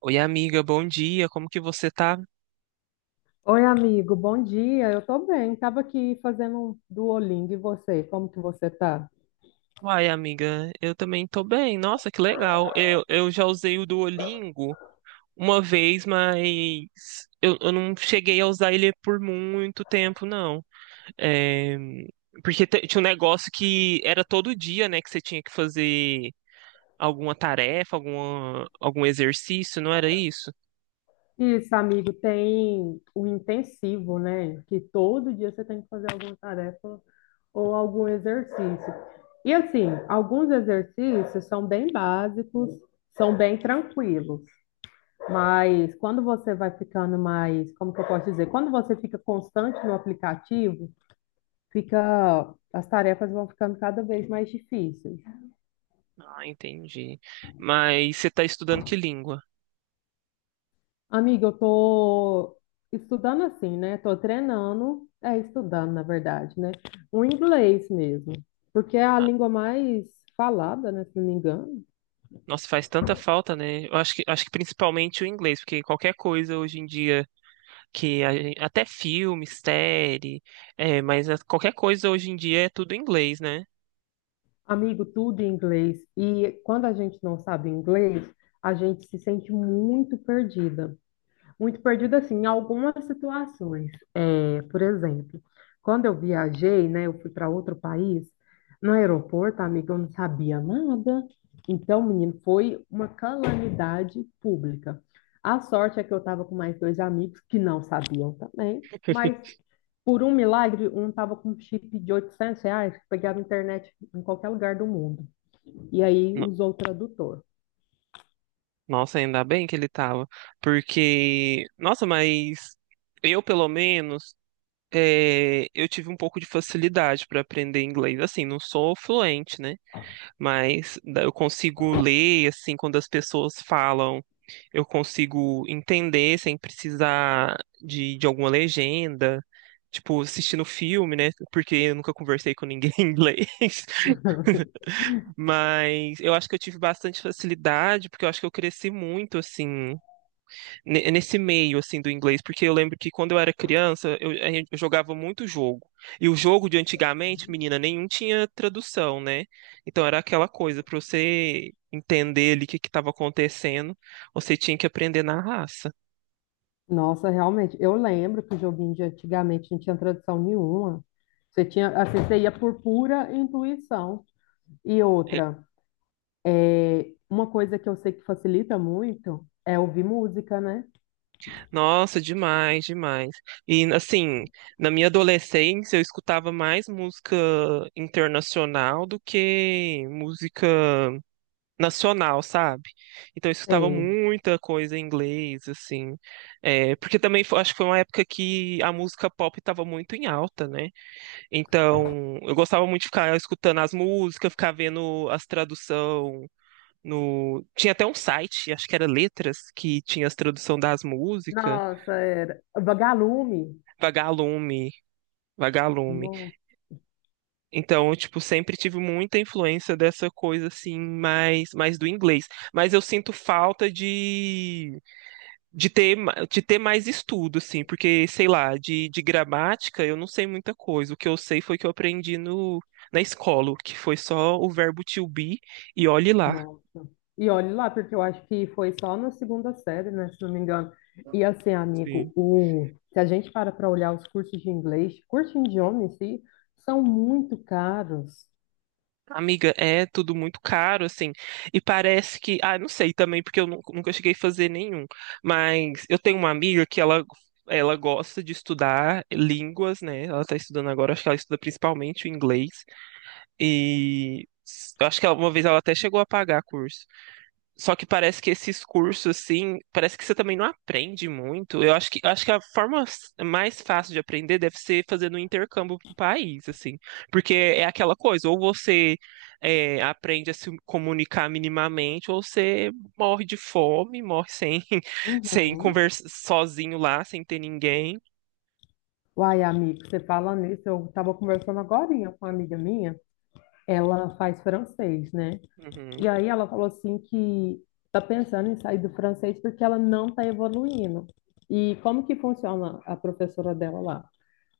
Oi, amiga, bom dia. Como que você tá? Oi, amigo, bom dia. Eu tô bem. Tava aqui fazendo um Duolingo. E você? Como que você tá? Uai, amiga, eu também tô bem. Nossa, que legal. Eu já usei o Duolingo uma vez, mas eu não cheguei a usar ele por muito tempo, não. É, porque tinha um negócio que era todo dia, né, que você tinha que fazer alguma tarefa, algum exercício, não era isso? Isso, amigo, tem o intensivo, né? Que todo dia você tem que fazer alguma tarefa ou algum exercício. E assim, alguns exercícios são bem básicos, são bem tranquilos, mas quando você vai ficando mais, como que eu posso dizer? Quando você fica constante no aplicativo, fica, as tarefas vão ficando cada vez mais difíceis. Ah, entendi. Mas você tá estudando que língua? Amiga, eu tô estudando assim, né? Tô treinando, é estudando, na verdade, né? O inglês mesmo, porque é a língua mais falada, né, se não me engano. Nossa, faz tanta falta, né? Acho que principalmente o inglês, porque qualquer coisa hoje em dia que até filme, série, qualquer coisa hoje em dia é tudo em inglês, né? Amigo, tudo em inglês. E quando a gente não sabe inglês, a gente se sente muito perdida. Muito perdida, assim, em algumas situações. É, por exemplo, quando eu viajei, né, eu fui para outro país, no aeroporto, amigo, eu não sabia nada. Então, menino, foi uma calamidade pública. A sorte é que eu estava com mais dois amigos que não sabiam também, mas por um milagre, um estava com um chip de R$ 800 que pegava internet em qualquer lugar do mundo. E aí No- usou o tradutor. Nossa, ainda bem que ele tava, porque, nossa, mas eu pelo menos eu tive um pouco de facilidade para aprender inglês. Assim, não sou fluente, né? Mas eu consigo ler, assim, quando as pessoas falam, eu consigo entender sem precisar de alguma legenda. Tipo, assistindo filme, né? Porque eu nunca conversei com ninguém em inglês. Mas eu acho que eu tive bastante facilidade, porque eu acho que eu cresci muito, assim, nesse meio assim do inglês, porque eu lembro que quando eu era criança, eu jogava muito jogo. E o jogo de antigamente, menina, nenhum tinha tradução, né? Então era aquela coisa, para você entender ali o que que estava acontecendo, você tinha que aprender na raça. Nossa, realmente. Eu lembro que o joguinho de antigamente não tinha tradução nenhuma. Você tinha, assim, você ia por pura intuição. E outra, uma coisa que eu sei que facilita muito é ouvir música, né? Nossa, demais, demais. E assim, na minha adolescência eu escutava mais música internacional do que música nacional, sabe? Então eu escutava Sei. muita coisa em inglês, assim. É, porque também acho que foi uma época que a música pop estava muito em alta, né? Então eu gostava muito de ficar escutando as músicas, ficar vendo as traduções. No... Tinha até um site, acho que era Letras, que tinha as tradução das músicas. Nossa, era. Vagalume. Vagalume, Vagalume. Nossa. Então, eu, tipo, sempre tive muita influência dessa coisa, assim, mais do inglês. Mas eu sinto falta de de ter mais estudo, assim, porque, sei lá, de gramática eu não sei muita coisa. O que eu sei foi que eu aprendi no, na escola, que foi só o verbo to be e olhe lá. Nossa. E olhe lá, porque eu acho que foi só na segunda série, né, se não me engano. E assim, Sim. amigo, o... se a gente para para olhar os cursos de inglês, cursos de idioma em si, são muito caros. Amiga, é tudo muito caro, assim, e parece que, ah, não sei também, porque eu nunca cheguei a fazer nenhum, mas eu tenho uma amiga que ela gosta de estudar línguas, né? Ela tá estudando agora, acho que ela estuda principalmente o inglês, e eu acho que uma vez ela até chegou a pagar curso. Só que parece que esses cursos, assim, parece que você também não aprende muito. Acho que a forma mais fácil de aprender deve ser fazendo um intercâmbio para o país, assim. Porque é aquela coisa, ou você aprende a se comunicar minimamente, ou você morre de fome, morre sem, sem Uhum. conversar sozinho lá, sem ter ninguém. Uai, amigo, você fala nisso, eu estava conversando agora com uma amiga minha, ela faz francês, né? E Uhum, aí ela falou assim que tá pensando em sair do francês porque ela não tá evoluindo. E como que funciona a professora dela lá?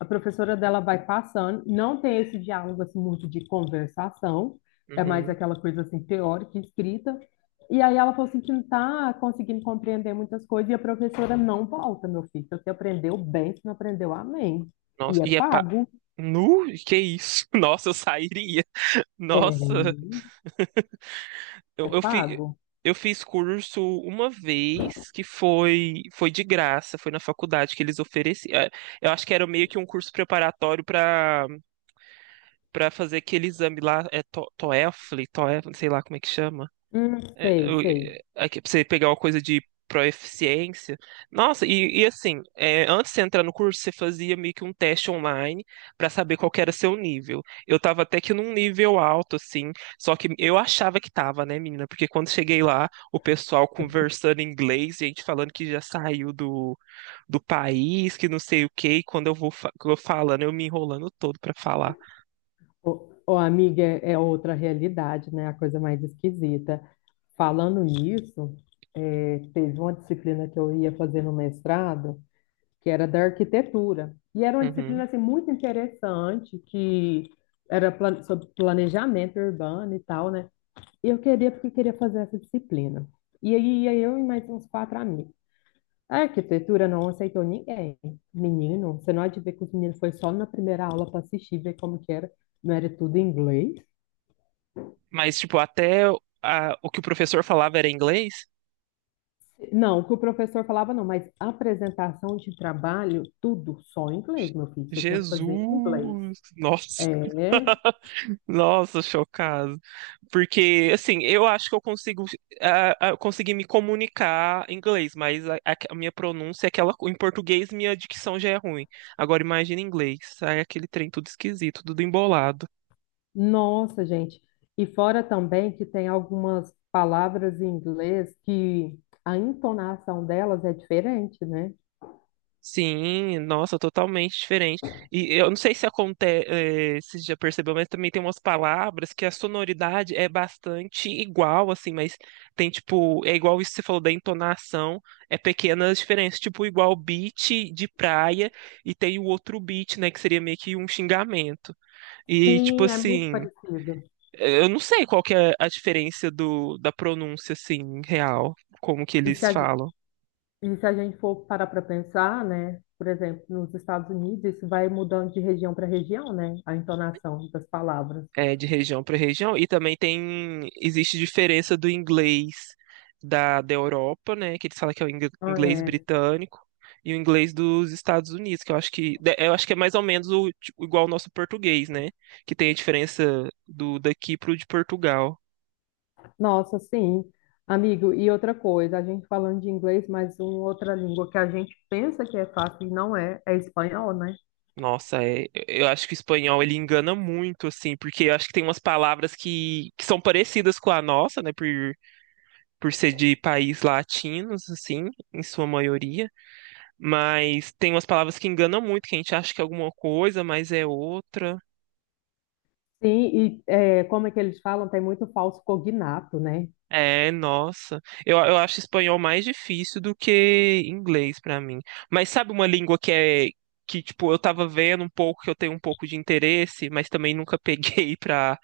A professora dela vai passando, não tem esse diálogo assim muito de conversação, é mais uhum. aquela coisa assim teórica, escrita. E aí ela falou assim que não tá conseguindo compreender muitas coisas e a professora não volta, meu filho. Se você aprendeu bem, se não aprendeu, amém. Nossa, E é e é. pago? Nu? Que isso? Nossa, eu sairia. É, Nossa. é Eu, eu, fi, pago? eu fiz curso uma vez que foi de graça, foi na faculdade que eles ofereciam. É, eu acho que era meio que um curso preparatório para fazer aquele exame lá, TOEFL, TOEFL, não sei lá como é que chama. É, Sei, sei. é, aqui, pra você pegar uma coisa de proeficiência. Nossa, e assim, é, antes de você entrar no curso, você fazia meio que um teste online pra saber qual que era seu nível. Eu tava até que num nível alto, assim, só que eu achava que tava, né, menina? Porque quando cheguei lá, o pessoal conversando em inglês, gente falando que já saiu do país, que não sei o quê, e quando eu vou eu falando, eu me enrolando todo pra falar. Ô, ô, amiga, é é outra realidade, né? A coisa mais esquisita. Falando nisso, teve uma disciplina que eu ia fazer no mestrado, que era da arquitetura. E era uma Uhum. disciplina assim, muito interessante, que era sobre planejamento urbano e tal, né? E eu queria, porque queria fazer essa disciplina. E aí ia eu e mais uns quatro amigos. A arquitetura não aceitou ninguém. Menino, você não há de ver que os meninos foi só na primeira aula para assistir, ver como que era. Não era tudo em inglês. Mas, tipo, até o que o professor falava era inglês. Não, o que o professor falava não, mas apresentação de trabalho, tudo só em inglês, meu filho. Você tinha que Jesus! fazer em inglês. Nossa, É, nossa, chocado. Porque, assim, eu acho que eu consigo conseguir me comunicar em inglês, mas a minha pronúncia é aquela. Em português, minha dicção já é ruim. Agora, imagina em inglês. Sai aquele trem tudo esquisito, tudo embolado. nossa, gente. E fora também que tem algumas palavras em inglês que a entonação delas é diferente, né? Sim, nossa, totalmente diferente. E eu não sei se acontece, se já percebeu, mas também tem umas palavras que a sonoridade é bastante igual, assim, mas tem tipo, é igual isso que você falou da entonação, é pequenas diferenças, tipo, igual beat de praia e tem o outro beat, né, que seria meio que um xingamento. E tipo Sim, é muito assim, parecido. eu não sei qual que é a diferença da pronúncia, assim, real, como que E se eles falam. e se a gente for parar para pensar, né? Por exemplo, nos Estados Unidos, isso vai mudando de região para região, né? A entonação das palavras. É, de região para região, e também tem existe diferença do inglês da Europa, né, que eles falam que é o inglês britânico, e o inglês dos Estados Unidos, que eu acho que eu acho que é mais ou menos o, tipo, igual ao nosso português, né, que tem a diferença do daqui pro de Portugal. Nossa, sim, amigo. E outra coisa, a gente falando de inglês, mas uma outra língua que a gente pensa que é fácil e não é, é espanhol, né? Nossa, eu acho que o espanhol ele engana muito, assim, porque eu acho que tem umas palavras que são parecidas com a nossa, né, por ser de país latinos, assim, em sua maioria. Mas tem umas palavras que enganam muito, que a gente acha que é alguma coisa, mas é outra. Sim, e é, como é que eles falam? Tem muito falso cognato, né? É, nossa. Eu acho espanhol mais difícil do que inglês pra mim. Mas sabe uma língua que tipo eu tava vendo um pouco, que eu tenho um pouco de interesse, mas também nunca peguei pra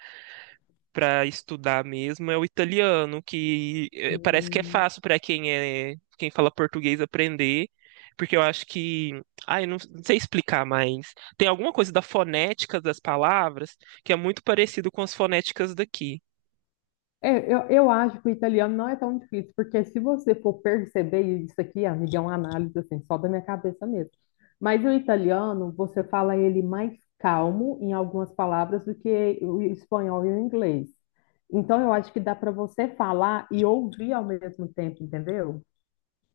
para estudar mesmo é o italiano, que parece que é Hum. fácil para quem quem fala português aprender, porque eu acho que, ai, não, não sei explicar, mas tem alguma coisa da fonética das palavras que é muito parecido com as fonéticas daqui. É, eu acho que o italiano não é tão difícil, porque se você for perceber e isso aqui, amiga, é uma análise assim, só da minha cabeça mesmo. Mas o italiano, você fala ele mais calmo em algumas palavras do que o espanhol e o inglês. Então, eu acho que dá para você falar e ouvir ao mesmo tempo, entendeu?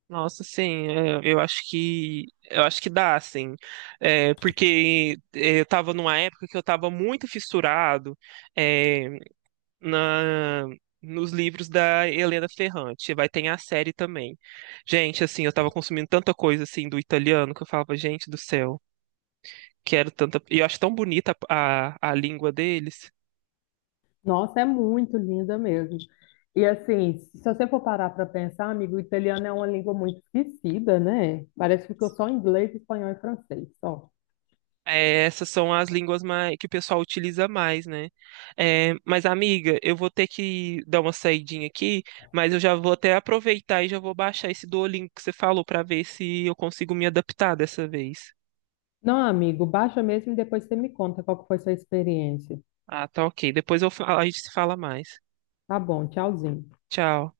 Nossa, sim, é, eu acho que dá, sim. Eu estava numa época que eu estava muito fissurado, é, na nos livros da Helena Ferrante. Vai ter a série também. Gente, assim, eu tava consumindo tanta coisa assim do italiano que eu falava, gente do céu, quero tanta. E eu acho tão bonita a língua deles. Nossa, é muito linda mesmo. E assim, se você for parar para pensar, amigo, o italiano é uma língua muito esquecida, né? Parece que ficou só inglês, espanhol e francês, só. É, essas são as línguas mais, que o pessoal utiliza mais, né? É, mas, amiga, eu vou ter que dar uma saidinha aqui, mas eu já vou até aproveitar e já vou baixar esse Duolingo que você falou pra ver se eu consigo me adaptar dessa vez. Não, amigo, baixa mesmo e depois você me conta qual que foi sua experiência. Ah, tá ok. Depois eu a gente se fala mais. Tá bom, tchauzinho. Tchau.